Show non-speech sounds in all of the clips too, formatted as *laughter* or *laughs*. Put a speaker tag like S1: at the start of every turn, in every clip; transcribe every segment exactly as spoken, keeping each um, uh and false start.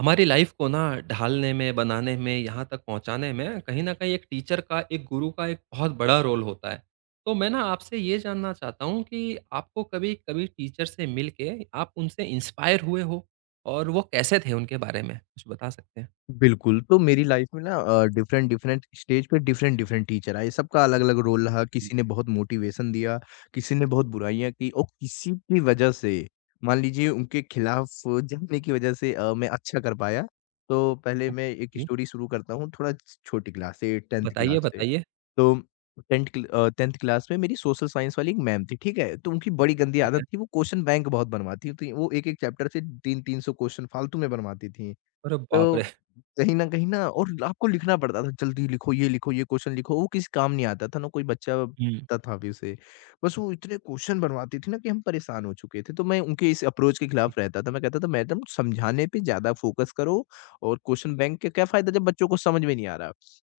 S1: हमारी लाइफ को ना ढालने में, बनाने में, यहाँ तक पहुँचाने में कहीं न कहीं एक टीचर का, एक गुरु का एक बहुत बड़ा रोल होता है। तो मैं ना आपसे ये जानना चाहता हूँ कि आपको कभी-कभी टीचर से मिल के आप उनसे इंस्पायर हुए हो? और वो कैसे थे उनके बारे में? कुछ बता सकते हैं?
S2: बिल्कुल, तो मेरी लाइफ में ना अ, डिफरेंट डिफरेंट स्टेज पे डिफरेंट डिफरेंट टीचर आए, सबका अलग-अलग रोल रहा,
S1: जी।
S2: किसी ने बहुत मोटिवेशन दिया, किसी ने बहुत बुराइयाँ की और किसी की वजह से मान लीजिए उनके खिलाफ जाने की वजह से अ, मैं अच्छा कर पाया। तो पहले मैं एक
S1: ओके,
S2: स्टोरी शुरू करता हूँ, थोड़ा छोटी क्लास से टेंथ
S1: बताइए,
S2: क्लास से।
S1: बताइए।
S2: तो टेंथ क्ल अ, टेंथ क्लास में मेरी सोशल साइंस वाली एक मैम थी, ठीक है? तो उनकी बड़ी गंदी
S1: ठीक
S2: आदत
S1: है।
S2: थी, वो क्वेश्चन बैंक बहुत बनवाती थी, वो एक-एक चैप्टर से तीन तीन सौ क्वेश्चन फालतू में बनवाती थीं।
S1: अरे बाप
S2: तो
S1: रे!
S2: कहीं न कहीं ना और आपको लिखना पड़ता था, जल्दी लिखो, ये लिखो, ये क्वेश्चन लिखो, वो किसी काम नहीं आता था, ना कोई बच्चा
S1: हुँ,
S2: ता था अभी उसे। बस वो इतने क्वेश्चन बनवाती थी ना कि हम परेशान हो चुके थे, तो मैं उनके इस अप्रोच के
S1: जी,
S2: खिलाफ रहता था। मैं कहता था, "मैडम समझाने पे ज़्यादा फ़ोकस करो और क्वेश्चन बैंक का क्या फ़ायदा जब बच्चों को समझ में नहीं आ रहा।"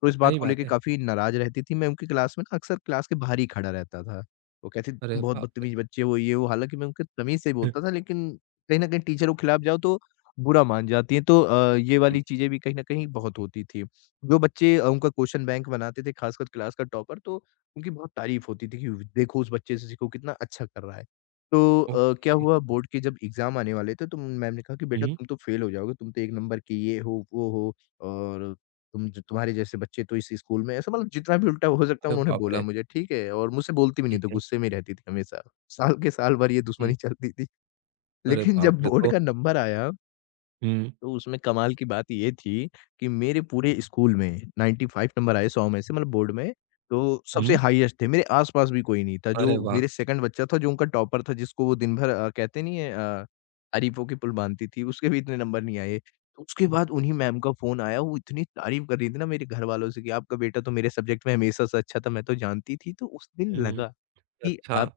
S2: तो इस बात
S1: सही
S2: को
S1: बात
S2: लेके
S1: है।
S2: काफ़ी नाराज़ रहती थी। मैं उनकी क्लास में ना अक्सर क्लास के बाहर ही खड़ा रहता था। वो कहती थी, "तुम
S1: अरे
S2: बहुत
S1: बाप रे!
S2: बदतमीज़ बच्चे हो, ये वो।" हालाँकि मैं उनके तमीज़ से ही
S1: हम्म,
S2: बोलता था लेकिन कहीं न कहीं टीचरों के खिलाफ जाओ तो बुरा मान जाती हैं, तो अ, ये
S1: जी।
S2: वाली चीज़ें भी कहीं न कहीं बहुत होती थी। जो बच्चे अ, उनका क्वेश्चन बैंक बनाते थे, खासकर क्लास का टॉपर, तो उनकी बहुत तारीफ़ होती थी कि देखो उस बच्चे से सीखो कितना अच्छा कर रहा है। तो अ, क्या
S1: ओके।
S2: हुआ बोर्ड के जब एग्ज़ाम आने वाले थे, तो मैम ने कहा कि बेटा
S1: हुँ,
S2: तुम तो फ़ेल हो जाओगे, तुम तो एक नंबर के ये हो, वो हो और तुम ज तुम्हारे जैसे बच्चे तो इस स्कूल में ऐसा मतलब जितना भी उल्टा हो सकता है
S1: अरे
S2: उन्होंने
S1: बाप
S2: बोला
S1: रे!
S2: मुझे, ठीक है? और मुझसे बोलती भी नहीं
S1: ठीक
S2: थी,
S1: है।
S2: गुस्से में ही रहती थी हमेशा। साल के साल भर ये दुश्मनी
S1: जी,
S2: चलती थी।
S1: अरे
S2: लेकिन
S1: बाप
S2: जब
S1: रे!
S2: बोर्ड
S1: तो
S2: का नंबर आया
S1: हुँ,
S2: तो उसमें कमाल की बात ये थी कि मेरे पूरे स्कूल में नाइंटी फ़ाइव नंबर आए सौ में से मतलब बोर्ड में, तो सबसे
S1: हुँ,
S2: हाईएस्ट थे। मेरे आस-पास भी कोई नहीं था, जो
S1: अरे वाह!
S2: मेरे सेकंड बच्चा था जो उनका टॉपर था जिसको वो दिन भर अ, कहते नहीं है अ, अरीफों की पुल बाँधती थी, उसके भी इतने नंबर नहीं आए। तो उसके बाद उन्हीं मैम का फ़ोन आया, वो इतनी तारीफ़ कर रही थी ना मेरे घरवालों से कि आपका बेटा तो मेरे सब्जेक्ट में हमेशा से अच्छा था, मैं तो जानती थी। तो उस दिन
S1: हुँ।
S2: लगा कि
S1: अच्छा।
S2: आप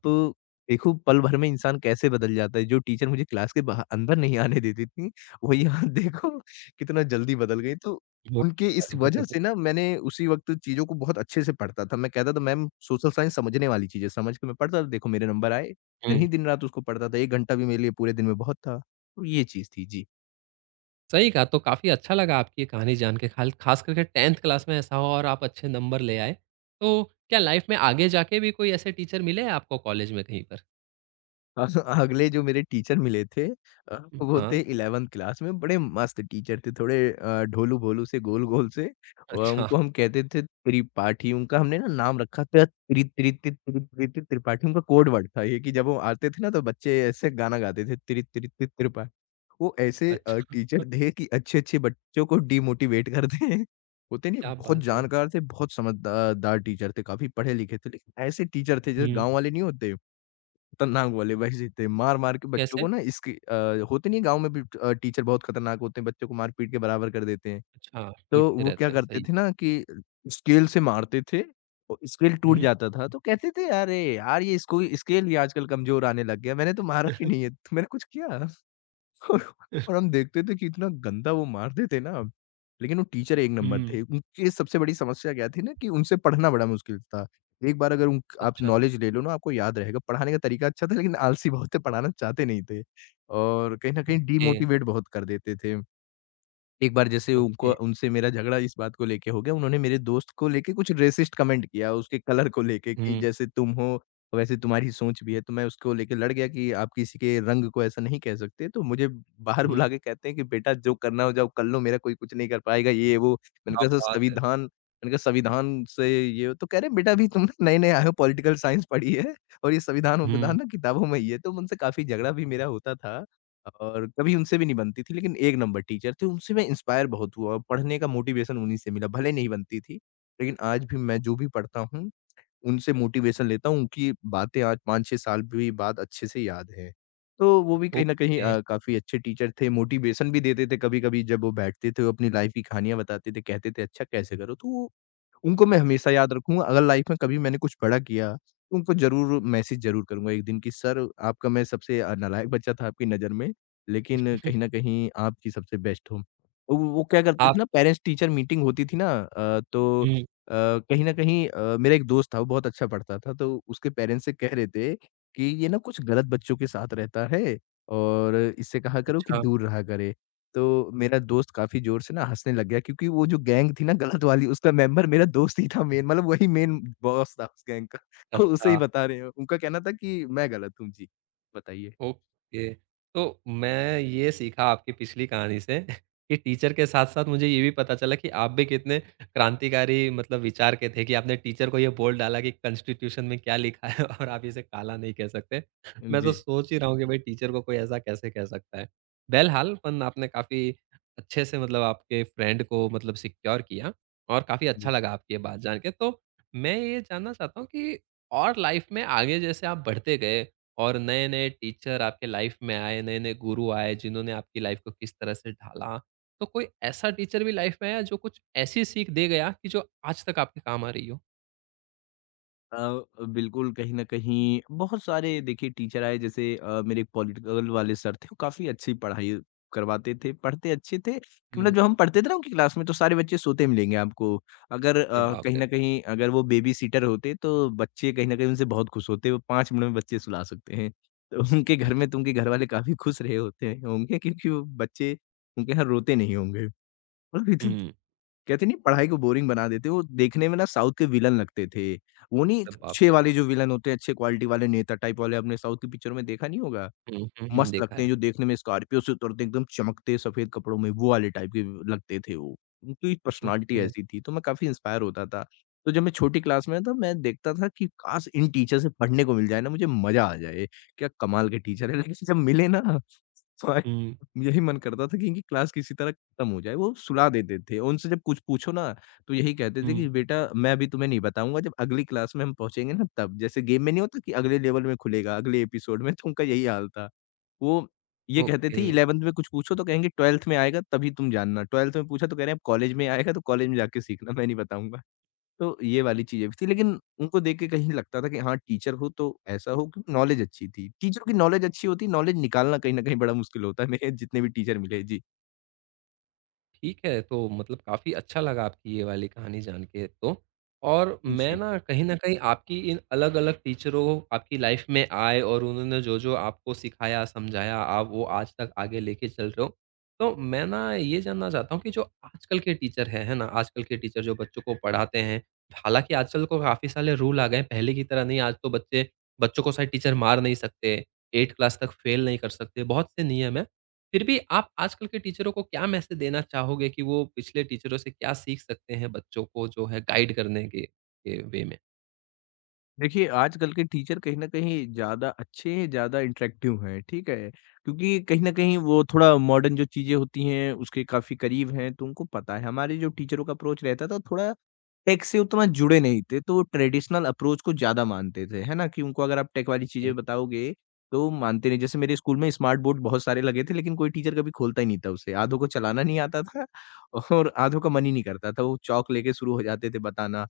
S2: देखो पल भर में इंसान कैसे बदल जाता है। जो टीचर मुझे क्लास के बाह अंदर नहीं आने देती थी, वही यहाँ *laughs* देखो कितना जल्दी बदल गई। तो
S1: बहुत
S2: उनके इस
S1: तारीफ़ों के
S2: वजह
S1: पु
S2: से ना मैंने उसी वक़्त चीज़ों को बहुत अच्छे से पढ़ता था। मैं कहता था मैम सोशल साइंस समझने वाली चीज़ है, समझ के मैं पढ़ता था। देखो मेरे नंबर आए, मैं
S1: हुँ।
S2: ही दिन-रात उसको पढ़ता था। एक घंटा भी मेरे लिए पूरे दिन में बहुत था। तो ये चीज़ थी। जी।
S1: सही कहा, तो काफ़ी अच्छा लगा आपकी ये कहानी जान के खाल ख़ास करके टेन्थ क्लास में ऐसा हुआ और आप अच्छे नंबर ले आए। तो क्या लाइफ़ में आगे जाके भी कोई ऐसे टीचर मिले हैं आपको कॉलेज में कहीं पर?
S2: अ, अगले जो मेरे टीचर मिले थे अ,
S1: हुँ।
S2: वो थे
S1: हाँ।
S2: इलेवंथ क्लास में, बड़े मस्त टीचर थे, थोड़े अ, ढोलू-भोलू से, गोल-गोल से। अ,
S1: अच्छा,
S2: उनको हम कहते थे त्रिपाठी, उनका हमने ना नाम रखा था त्रि त्रि ति त्रि त्रि ति त्रिपाठी, उनका कोड वर्ड था ये कि जब वो आते थे ना तो बच्चे ऐसे गाना गाते थे त्रि त्रि ति त्रिपा वो ऐसे अ,
S1: अच्छा।
S2: टीचर थे कि अच्छे-अच्छे बच्चों को डिमोटिवेट कर दें। होते नहीं,
S1: क्या
S2: बहुत
S1: बात है!
S2: जानकार थे, बहुत समझदार दार टीचर थे, काफ़ी पढ़े लिखे थे, लेकिन ऐसे टीचर थे जैसे
S1: हुँ।
S2: गाँव वाले नहीं होते? खतरनाक वाले वैसे थे, मार-मार के बच्चों
S1: कैसे?
S2: को ना इसके अ, होते नहीं है गाँव में भी अ, टीचर बहुत खतरनाक होते हैं, बच्चों को मार-पीट के बराबर कर देते हैं।
S1: अच्छा।
S2: तो
S1: पीटते
S2: वो क्या
S1: रहते हैं, सही
S2: करते
S1: है।
S2: थे ना कि स्केल से मारते थे, और स्केल टूट
S1: हुँ।
S2: जाता था, तो कहते थे, "अरे यार! ये स्कूल स्केल भी आजकल कमज़ोर आने लग गया, मैंने तो मारा भी
S1: हुँ।
S2: नहीं है, तुमने कुछ किया?" और और हम
S1: *laughs*
S2: देखते थे कि इतना गंदा वो मारते थे ना, लेकिन वो टीचर एक नंबर थे। उनकी सबसे बड़ी समस्या क्या थी ना कि उनसे पढ़ना बड़ा मुश्किल था। एक बार अगर उन आप
S1: अच्छा,
S2: नॉलेज ले लो ना, आपको याद रहेगा। पढ़ाने का तरीका अच्छा था लेकिन आलसी बहुत थे, पढ़ाना चाहते नहीं थे और कहीं न कहीं
S1: ओके,
S2: डिमोटिवेट बहुत कर देते थे। एक बार जैसे उनको
S1: ओके।
S2: उनसे मेरा झगड़ा इस बात को लेके हो गया, उन्होंने मेरे दोस्त को लेके कुछ रेसिस्ट कमेंट किया, उसके कलर को लेके कि
S1: हुँ,
S2: जैसे तुम हो, वैसे तुम्हारी सोच भी है। तो मैं उसको लेके लड़ गया कि आप किसी के रंग को ऐसा नहीं कह सकते। तो मुझे बाहर
S1: हुँ।
S2: बुला के कहते हैं कि बेटा जो करना हो जाओ कर लो, मेरा कोई कुछ नहीं कर पाएगा, ये वो। मैंने
S1: क्या
S2: कहा सर
S1: बात है!
S2: संविधान मैंने कहा संविधान से ये हो। तो कह रहे हैं बेटा अभी तुम *laughs* नए-नए आए हो, पॉलिटिकल साइंस पढ़ी है और ये संविधान-वंविधान
S1: हुँ।
S2: ना किताबों में ही है। तो उनसे काफ़ी झगड़ा भी मेरा होता था। और कभी उनसे भी नहीं बनती थी लेकिन एक नंबर टीचर थे, उनसे मैं इंस्पायर बहुत हुआ और पढ़ने का मोटिवेशन उन्हीं से मिला। भले नहीं बनती थी, लेकिन आज भी मैं जो भी पढ़ता हूँ, उनसे मोटिवेशन लेता हूँ, उनकी बातें आज पाँच छह साल भी बाद अच्छे से याद हैं। तो वो भी कहीं न कहीं
S1: ओके।
S2: अ, काफ़ी अच्छे टीचर थे, मोटिवेशन भी देते थे कभी-कभी जब वो बैठते थे, वो अपनी लाइफ़ की कहानियाँ बताते थे, कहते थे अच्छा कैसे करो? तो वो उनको मैं हमेशा याद रखूँगा, अगर लाइफ में कभी मैंने कुछ बड़ा किया, तो उनको ज़रूर मैसेज ज़रूर करूँगा एक दिन कि सर आपका मैं सबसे अ, नालायक बच्चा था आपकी नज़र में, लेकिन कहीं न
S1: *laughs*
S2: कहीं आप ही सबसे बेस्ट हो। वो वो क्या करते
S1: आप
S2: थे ना पेरेंट्स टीचर मीटिंग होती थी ना अ, तो अ,
S1: हुँ।
S2: कहीं न कहीं अ, मेरा एक दोस्त था वो बहुत अच्छा पढ़ता था, तो उसके पेरेंट्स से कह रहे थे कि ये ना कुछ गलत बच्चों के साथ रहता है और इससे कहा करो कि
S1: अच्छा,
S2: दूर रहा करे। तो मेरा दोस्त काफ़ी ज़ोर से ना हँसने लग गया क्योंकि वो जो गैंग थी ना गलत वाली उसका मेंबर मेरा दोस्त ही था मेन मतलब वही मेन बॉस था उस गैंग का। *laughs* तो उसे ही
S1: अच्छा।
S2: बता रहे हैं। उनका कहना था कि मैं गलत हूँ। जी, बताइए?
S1: ओके। तो मैं ये सीखा आपकी पिछली कहानी से *laughs* कि टीचर के साथ-साथ मुझे ये भी पता चला कि आप भी कितने क्रांतिकारी मतलब विचार के थे कि आपने टीचर को ये बोल डाला कि कॉन्स्टिट्यूशन में क्या लिखा है *laughs* और आप इसे काला नहीं कह सकते। मैं तो
S2: जी,
S1: सोच ही रहा हूँ कि भाई टीचर को कोई ऐसा कैसे कह सकता है। बहरहाल पण आपने काफ़ी अच्छे से मतलब आपके फ्रेंड को मतलब सिक्योर किया और काफ़ी
S2: जी।
S1: अच्छा लगा आपकी ये बात जान के। तो मैं ये जानना चाहता हूँ कि और लाइफ में आगे जैसे आप बढ़ते गए और नए-नए टीचर आपके लाइफ में आए, नए-नए गुरु आए, जिन्होंने आपकी लाइफ को किस तरह से ढाला। तो कोई ऐसा टीचर भी लाइफ में आया जो कुछ ऐसी सीख दे गया कि जो आज तक आपके काम आ रही हो?
S2: अ, बिल्कुल कहीं न कहीं बहुत सारे देखिए टीचर आए जैसे अ, मेरे एक पॉलिटिकल वाले सर थे, वो काफ़ी अच्छी पढ़ाई करवाते थे, पढ़ते अच्छे थे कि मतलब
S1: हुँ,
S2: जब हम पढ़ते थे ना उनकी क्लास में तो सारे बच्चे सोते मिलेंगे आपको। अगर
S1: अरे
S2: अ,
S1: बाप
S2: कहीं
S1: रे!
S2: न कहीं अगर वो बेबीसिटर होते तो बच्चे कहीं न कहीं उनसे बहुत खुश होते, वो पाँच मिनट में बच्चे सुला सकते हैं। तो उनके घर में तो उनके घर वाले काफ़ी खुश रहे होते होंगे क्योंकि वो बच्चे उनके यहाँ रोते नहीं होंगे।
S1: हुँ,
S2: कहते नहीं पढ़ाई को बोरिंग बना देते, वो देखने में ना साउथ के विलन लगते थे। वो नहीं
S1: अरे बाप
S2: अच्छे
S1: रे!
S2: वाले जो विलन होते हैं, अच्छे क्वालिटी वाले नेता टाइप वाले आपने साउथ की पिक्चरों में देखा नहीं होगा?
S1: हुँ, हुँ, हुँ,
S2: मस्त
S1: देखा
S2: लगते हैं
S1: है।
S2: जो देखने में स्कॉर्पियो से उतरते एकदम चमकते सफ़ेद कपड़ों में, वो वाले टाइप के लगते थे वो। उनकी पर्सनैलिटी
S1: ओके।
S2: ऐसी थी, तो मैं काफ़ी इंस्पायर होता था। तो जब मैं छोटी क्लास में था, मैं देखता था कि काश इन टीचर से पढ़ने को मिल जाए ना, मुझे मज़ा आ जाए। क्या कमाल के टीचर हैं, लेकिन जब मिले ना हाँ,
S1: हुँ,
S2: यही मन करता था कि इनकी क्लास किसी तरह खत्म हो जाए, वो सुला देते थे। और उनसे जब कुछ पूछो ना, तो यही कहते थे कि
S1: हुँ,
S2: बेटा मैं अभी तुम्हें नहीं बताऊँगा, जब अगली क्लास में हम पहुँचेंगे ना तब। जैसे गेम में नहीं होता कि अगले लेवल में खुलेगा, अगले एपिसोड में, तो उनका यही हाल था। वो ये कहते
S1: ओके।
S2: थे इलेवंथ में कुछ पूछो तो कहेंगे ट्वेल्थ में आएगा तभी तुम जानना। ट्वेल्थ में पूछा तो कह रहे हैं अब कॉलेज में आएगा तो कॉलेज में जाके सीखना, मैं नहीं बताऊँगा। तो ये वाली चीज़ें भी थी, लेकिन उनको देख के कहीं लगता था कि हाँ, टीचर हो तो ऐसा हो कि नॉलेज अच्छी थी। टीचरों की नॉलेज अच्छी होती है, नॉलेज निकालना कहीं न कहीं बड़ा मुश्किल होता है, *laughs* मेरे जितने भी टीचर मिले। जी।
S1: ठीक है, तो मतलब काफ़ी अच्छा लगा आपकी ये वाली कहानी जान के तो। और मैं
S2: जी
S1: ना कहीं न जी। कहीं आपकी इन अलग-अलग टीचरों आपकी लाइफ़ में आए और उन्होंने जो-जो आपको सिखाया, समझाया, आप वो आज तक आगे लेके चल रहे हो। तो मैं ना ये जानना चाहता हूँ कि जो आजकल के टीचर हैं, है ना? आजकल के टीचर जो बच्चों को पढ़ाते हैं, हालाँकि आजकल को काफ़ी सारे रूल आ गए हैं, पहले की तरह नहीं आज तो बच्चे बच्चों को शायद टीचर मार नहीं सकते, आठ क्लास तक फ़ेल नहीं कर सकते, बहुत से नियम हैं। फिर भी आप आजकल के टीचरों को क्या मैसेज देना चाहोगे कि वो पिछले टीचरों से क्या सीख सकते हैं बच्चों को जो है गाइड करने के, के वे में?
S2: देखिए, आजकल के टीचर कहीं न कहीं ज़्यादा अच्छे हैं, ज़्यादा इंटरैक्टिव हैं, ठीक है? क्योंकि कहीं न कहीं वो थोड़ा मॉडर्न जो चीज़ें होती हैं, उसके काफ़ी करीब हैं, तो उनको पता है। हमारे जो टीचरों का अप्रोच रहता था, वो थोड़ा टेक से उतना जुड़े नहीं थे, तो ट्रेडिशनल अप्रोच को ज़्यादा मानते थे, है ना? कि उनको अगर आप टेक वाली
S1: ओके।
S2: चीज़ें बताओगे, तो वो मानते नहीं। जैसे मेरे स्कूल में स्मार्ट बोर्ड बहुत सारे लगे थे, लेकिन कोई टीचर कभी खोलता ही नहीं था उसे। आधों को चलाना नहीं आता था और आधों का मन ही नहीं करता था। वो चॉक लेके शुरू हो जाते थे बताना,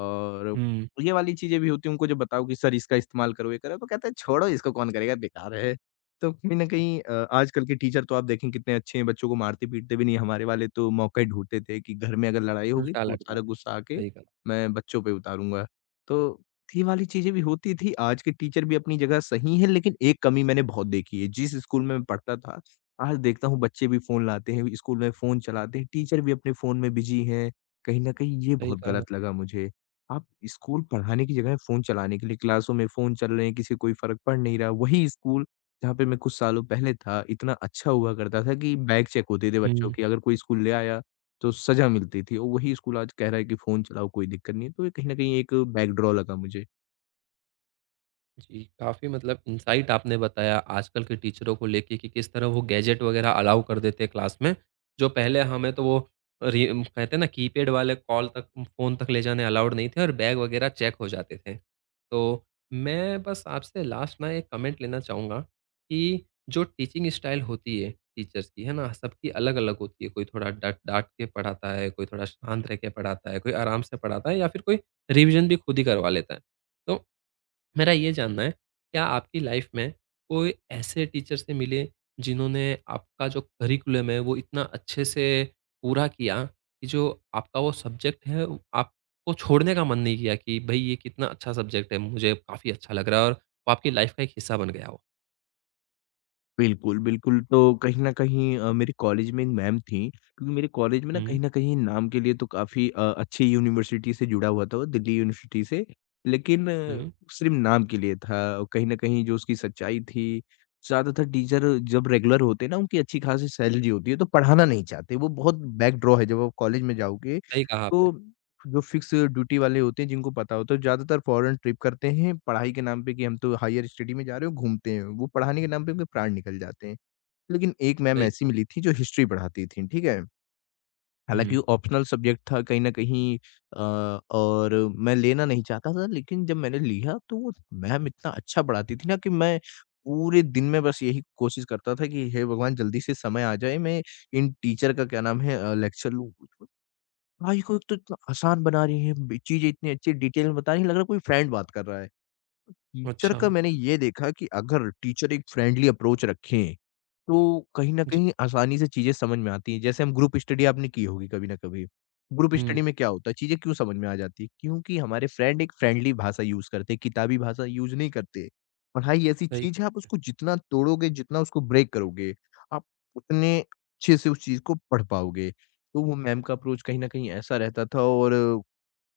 S2: और
S1: हुँ।
S2: ये वाली चीज़ें भी होती हैं। उनको जब बताओ कि सर इसका इस्तेमाल करो, ये करो, तो कहते हैं छोड़ो इसको, कौन करेगा, बेकार है। तो कहीं न कहीं अ, आजकल के टीचर तो आप देखें कितने अच्छे हैं, बच्चों को मारते-पीटते भी नहीं हैं। हमारे वाले तो मौका ही ढूँढते थे कि घर में अगर लड़ाई होगी
S1: उल्टा
S2: तो वो
S1: लटका
S2: सारा
S1: देता
S2: गुस्सा
S1: है।
S2: आके
S1: सही कहा,
S2: मैं बच्चों पे उतारूँगा। तो ये वाली चीज़ें भी होती थी। आज के टीचर भी अपनी जगह सही हैं, लेकिन एक कमी मैंने बहुत देखी है। जिस स्कूल में मैं पढ़ता था, आज देखता हूँ बच्चे भी फ़ोन लाते हैं, स्कूल में फ़ोन चलाते हैं, टीचर भी अपने फ़ोन में बिज़ी हैं। कहीं न कहीं ये
S1: सही
S2: बहुत
S1: कहा।
S2: गलत लगा मुझे। आप स्कूल पढ़ाने की जगह फ़ोन चलाने के लिए क्लासों में फ़ोन चल रहे हैं, किसी को कोई फ़र्क पड़ नहीं रहा। वही स्कूल जहाँ पे मैं कुछ सालों पहले था, इतना अच्छा हुआ करता था कि बैग चेक होते थे बच्चों
S1: हम्म
S2: के, अगर कोई स्कूल ले आया तो सज़ा मिलती थी, और वही स्कूल आज कह रहा है कि फ़ोन चलाओ कोई दिक्कत नहीं है। तो ये कहीं न कहीं एक बैकड्रॉ लगा मुझे।
S1: जी, काफ़ी मतलब इनसाइट आपने बताया आजकल के टीचरों को लेके कि किस तरह वो गैजेट वगैरह अलाउ कर देते हैं क्लास में, जो पहले हमें तो वो रि कहते हैं ना कीपैड वाले कॉल तक फ़ोन तक ले जाने अलाउड नहीं थे और बैग वगैरह चेक हो जाते थे। तो मैं बस आपसे लास्ट ना एक कमेंट लेना चाहूँगा कि जो टीचिंग स्टाइल होती है टीचर्स की, है ना? सबकी अलग-अलग होती है, कोई थोड़ा डट डाँट के पढ़ाता है, कोई थोड़ा शांत रह के पढ़ाता है, कोई आराम से पढ़ाता है या फिर कोई रिवीजन भी खुद ही करवा लेता है। तो मेरा ये जानना है, क्या आपकी लाइफ में कोई ऐसे टीचर से मिले, जिन्होंने आपका जो करिकुलम है, वो इतना अच्छे से पूरा किया कि जो आपका वो सब्जेक्ट है, वो आपको छोड़ने का मन नहीं किया कि भई ये कितना अच्छा सब्जेक्ट है, मुझे काफ़ी अच्छा लग रहा है और वो आपकी लाइफ का एक हिस्सा बन गया हो?
S2: बिल्कुल, बिल्कुल। तो कहीं न कहीं अ, मेरे कॉलेज में एक मैम थीं। क्योंकि मेरे कॉलेज में ना,
S1: हुँ,
S2: कहीं न कहीं नाम के लिए तो काफ़ी अ, अच्छी यूनिवर्सिटी से जुड़ा हुआ था वो, दिल्ली यूनिवर्सिटी से। लेकिन
S1: हुँ,
S2: सिर्फ़ नाम के लिए था, और कहीं न कहीं जो उसकी सच्चाई थी, ज़्यादातर टीचर जब रेगुलर होते हैं ना, उनकी अच्छी खासी सैलरी होती है, तो पढ़ाना नहीं चाहते। वो बहुत बैकडोर है, जब आप कॉलेज में जाओगे,
S1: सही कहा आपने,
S2: तो जो फिक्स ड्यूटी वाले होते हैं जिनको पता होता है, तो ज़्यादातर फॉरेन ट्रिप करते हैं पढ़ाई के नाम पे कि हम तो हायर स्टडी में जा रहे हो, घूमते हैं वो पढ़ाने के नाम पे, उनके प्राण निकल जाते हैं। लेकिन एक मैम
S1: सही
S2: ऐसी
S1: कहा।
S2: मिली थी जो हिस्ट्री पढ़ाती थी, ठीक है। हालांकि
S1: हुँ,
S2: वो ऑप्शनल सब्जेक्ट था कहीं ना कहीं, अ, और मैं लेना नहीं चाहता था, लेकिन जब मैंने लिया तो वो मैम इतना अच्छा पढ़ाती थी ना कि मैं पूरे दिन में बस यही कोशिश करता था कि हे भगवान, जल्दी से समय आ जाए मैं इन टीचर का क्या नाम है लेक्चर लूँ। पढ़ाई को एक तो इतना आसान बना रही है, बी चीज़ें इतनी अच्छी डिटेल में बता रही है, लग रहा है कोई फ्रेंड बात कर रहा है। टीचर
S1: अच्छा,
S2: का मैंने ये देखा कि अगर टीचर एक फ्रेंडली अप्रोच रखें, तो कहीं न
S1: जी,
S2: कहीं आसानी से चीज़ें समझ में आती हैं। जैसे हम, ग्रुप स्टडी आपने की होगी कभी ना कभी। ग्रुप स्टडी
S1: हुँ,
S2: में क्या होता है, चीज़ें क्यों समझ में आ जाती हैं? क्योंकि हमारे फ्रेंड एक फ्रेंडली भाषा यूज़ करते हैं, किताबी भाषा यूज़ नहीं करते। पढ़ाई ऐसी
S1: सही
S2: चीज़ है, आप उसको जितना तोड़ोगे, जितना उसको ब्रेक करोगे, आप उतने अच्छे से उस चीज़ को पढ़ पाओगे। तो वो मैम का अप्रोच कहीं न कहीं ऐसा रहता था, और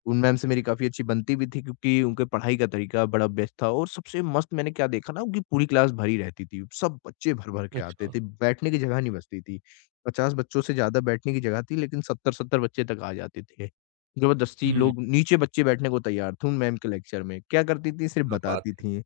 S2: उन मैम से मेरी काफ़ी अच्छी बनती भी थी क्योंकि उनके पढ़ाई का तरीका बड़ा बेस्ट था। और सबसे मस्त मैंने क्या देखा ना, उनकी पूरी क्लास भरी रहती थी। सब बच्चे भर-भर के आते
S1: अच्छा,
S2: थे, बैठने की जगह नहीं बचती थी। पचास बच्चों से ज़्यादा बैठने की जगह थी, लेकिन सत्तर सत्तर बच्चे तक आ जाते थे। ज़बरदस्ती
S1: हुँ,
S2: लोग, नीचे बच्चे बैठने को तैयार थे उन मैम के लेक्चर में। क्या करती थी, सिर्फ़
S1: क्या
S2: बताती
S1: बात
S2: थीं।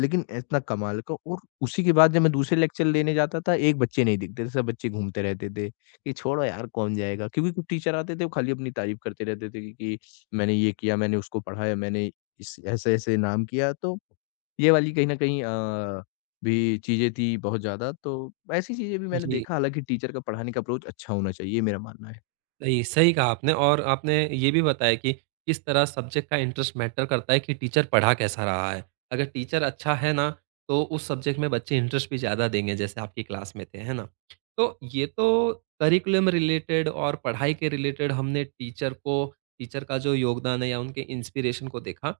S2: लेकिन इतना कमाल का। और उसी के बाद जब मैं दूसरे लेक्चर लेने जाता था, एक बच्चे नहीं दिखते थे, सब बच्चे घूमते रहते थे। कि छोड़ो यार, कौन जाएगा? क्योंकि कुछ टीचर आते थे वो खाली अपनी तारीफ़ करते रहते थे कि कि मैंने ये किया, मैंने उसको पढ़ाया, मैंने इस ऐसे-ऐसे नाम किया। तो ये वाली कहीं न कहीं अ, भी चीज़ें थी बहुत ज़्यादा। तो ऐसी चीज़ें भी
S1: है।
S2: मैंने
S1: जी।
S2: देखा। हालाँकि टीचर का पढ़ाने का अप्रोच अच्छा होना चाहिए, ये मेरा मानना है।
S1: नहीं, सही कहा आपने और आपने ये भी बताया कि किस तरह सब्जेक्ट का इंटरेस्ट मैटर करता है कि टीचर पढ़ा कैसा रहा है। अगर टीचर अच्छा है ना, तो उस सब्जेक्ट में बच्चे इंटरेस्ट भी ज़्यादा देंगे जैसे आपकी क्लास में थे, है ना? तो ये तो करिकुलम रिलेटेड और पढ़ाई के रिलेटेड हमने टीचर को टीचर का जो योगदान है या उनके इंस्पिरेशन को देखा।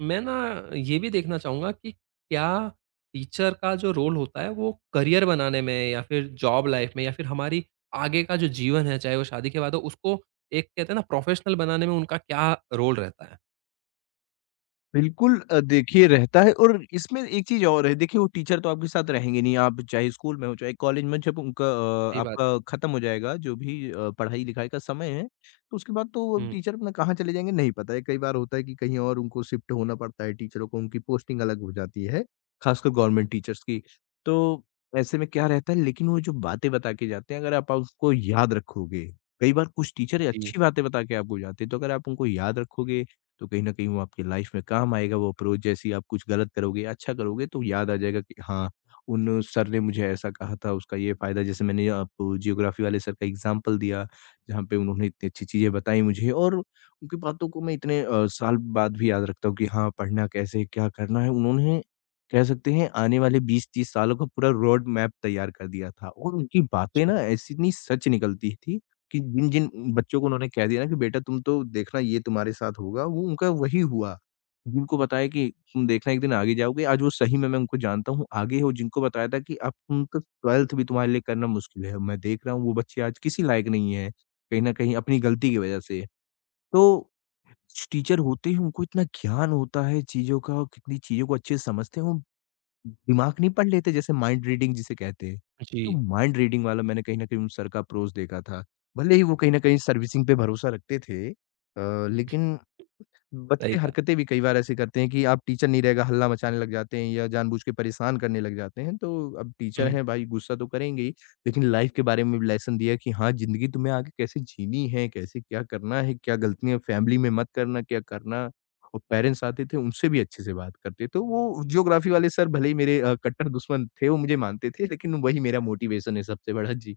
S1: मैं ना ये भी देखना चाहूँगा कि क्या टीचर का जो रोल होता है वो करियर बनाने में या फिर जॉब लाइफ़ में या फिर हमारी आगे का जो जीवन है, चाहे वो शादी के बाद हो, उसको एक कहते हैं ना प्रोफ़ेशनल बनाने में उनका क्या रोल रहता है।
S2: बिल्कुल, अ, देखिए रहता है, और इसमें एक चीज़ और है। देखिए वो टीचर तो आपके साथ रहेंगे नहीं, आप चाहे स्कूल में हो चाहे कॉलेज में, जब उनका अ,
S1: सही बात है।
S2: आपका ख़त्म हो जाएगा जो भी अ, पढ़ाई-लिखाई का समय है, तो उसके बाद तो वो
S1: हुँ,
S2: टीचर अपना कहाँ चले जाएँगे नहीं पता है। कई बार होता है कि कहीं और उनको शिफ्ट होना पड़ता है टीचरों को, उनकी पोस्टिंग अलग हो जाती है, ख़ासकर गवर्नमेंट टीचर्स की। तो ऐसे में क्या रहता है, लेकिन वो जो बातें बता के जाते हैं, अगर आप उसको याद रखोगे, कई बार कुछ टीचर
S1: जी।
S2: अच्छी बातें बता के आपको जाते हैं, तो अगर आप उनको याद रखोगे तो कहीं न कहीं वो आपकी लाइफ़ में काम आएगा वो अप्रोच। जैसे ही आप कुछ गलत करोगे, या अच्छा करोगे, तो याद आ जाएगा कि हाँ, उन सर ने मुझे ऐसा कहा था, उसका ये फ़ायदा। जैसे मैंने आपको जियोग्राफ़ी वाले सर का एग्ज़ाम्पल दिया, जहाँ पे उन्होंने इतनी अच्छी चीज़ें बताई मुझे, और उनकी बातों को मैं इतने अ, साल बाद भी याद रखता हूँ कि हाँ, पढ़ना कैसे है, क्या करना है। उन्होंने, कह सकते हैं, आने वाले बीस तीस सालों का पूरा रोड मैप तैयार कर दिया था, और उनकी बातें
S1: अच्छा।
S2: ना ऐसी इतनी सच निकलती थी कि जिन-जिन बच्चों को उन्होंने कह दिया ना कि बेटा तुम तो देखना ये तुम्हारे साथ होगा, वो उनका वही हुआ। जिनको बताया कि तुम देखना एक दिन आगे जाओगे, आज वो सही में, मैं उनको जानता हूँ, आगे हो। जिनको बताया था कि अब तुम तो बारहवीं भी तुम्हारे लिए करना मुश्किल है, मैं देख रहा हूँ वो बच्चे आज किसी लायक नहीं है, कहीं न कहीं अपनी गलती की वजह से। तो टीचर होते ही उनको इतना ज्ञान होता है चीज़ों का, और कितनी चीज़ों को अच्छे से समझते हैं, वो दिमाग नहीं पढ़ लेते, जैसे माइंड रीडिंग जिसे कहते हैं। तो
S1: जी,
S2: माइंड रीडिंग वाला मैंने कहीं न कहीं उन सर का अप्रोच देखा था। भले ही वो कहीं न कहीं सर्विसिंग पे भरोसा रखते थे, अ, लेकिन
S1: सही
S2: बच्चे
S1: कहा।
S2: हरकतें भी कई बार ऐसे करते हैं कि अब टीचर नहीं रहेगा, हल्ला मचाने लग जाते हैं या जानबूझ के परेशान करने लग जाते हैं। तो अब टीचर
S1: हुँ।
S2: हैं भाई, गुस्सा तो करेंगे ही, लेकिन लाइफ के बारे में भी लेसन दिया कि हाँ, ज़िंदगी तुम्हें आगे कैसे जीनी है, कैसे क्या करना है, क्या गलतियाँ फैमिली में मत करना, क्या करना। और पेरेंट्स आते थे उनसे भी अच्छे से बात करते। तो वो ज्योग्राफी वाले सर भले ही मेरे अ, कट्टर दुश्मन थे, वो मुझे मानते थे, लेकिन वही मेरा मोटिवेशन है सबसे बड़ा। जी।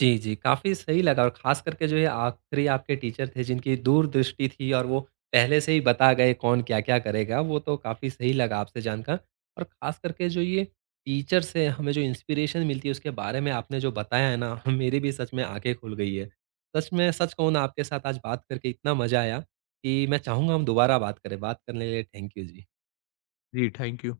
S1: जी, जी, काफ़ी सही लगा और ख़ास करके जो ये आखिरी आपके टीचर थे जिनकी दूरदृष्टि थी और वो पहले से ही बता गए कौन क्या-क्या करेगा, वो तो काफ़ी सही लगा आपसे जानकर। और ख़ास करके जो ये टीचर से हमें जो इंस्पिरेशन मिलती है उसके बारे में आपने जो बताया है ना, *laughs* मेरी भी सच में आँखें खुल गई है। सच में सच कहूँ ना आपके साथ आज बात करके इतना मज़ा आया कि मैं चाहूँगा हम दोबारा बात करें। बात करने के लिए थैंक यू जी।
S2: जी, थैंक यू।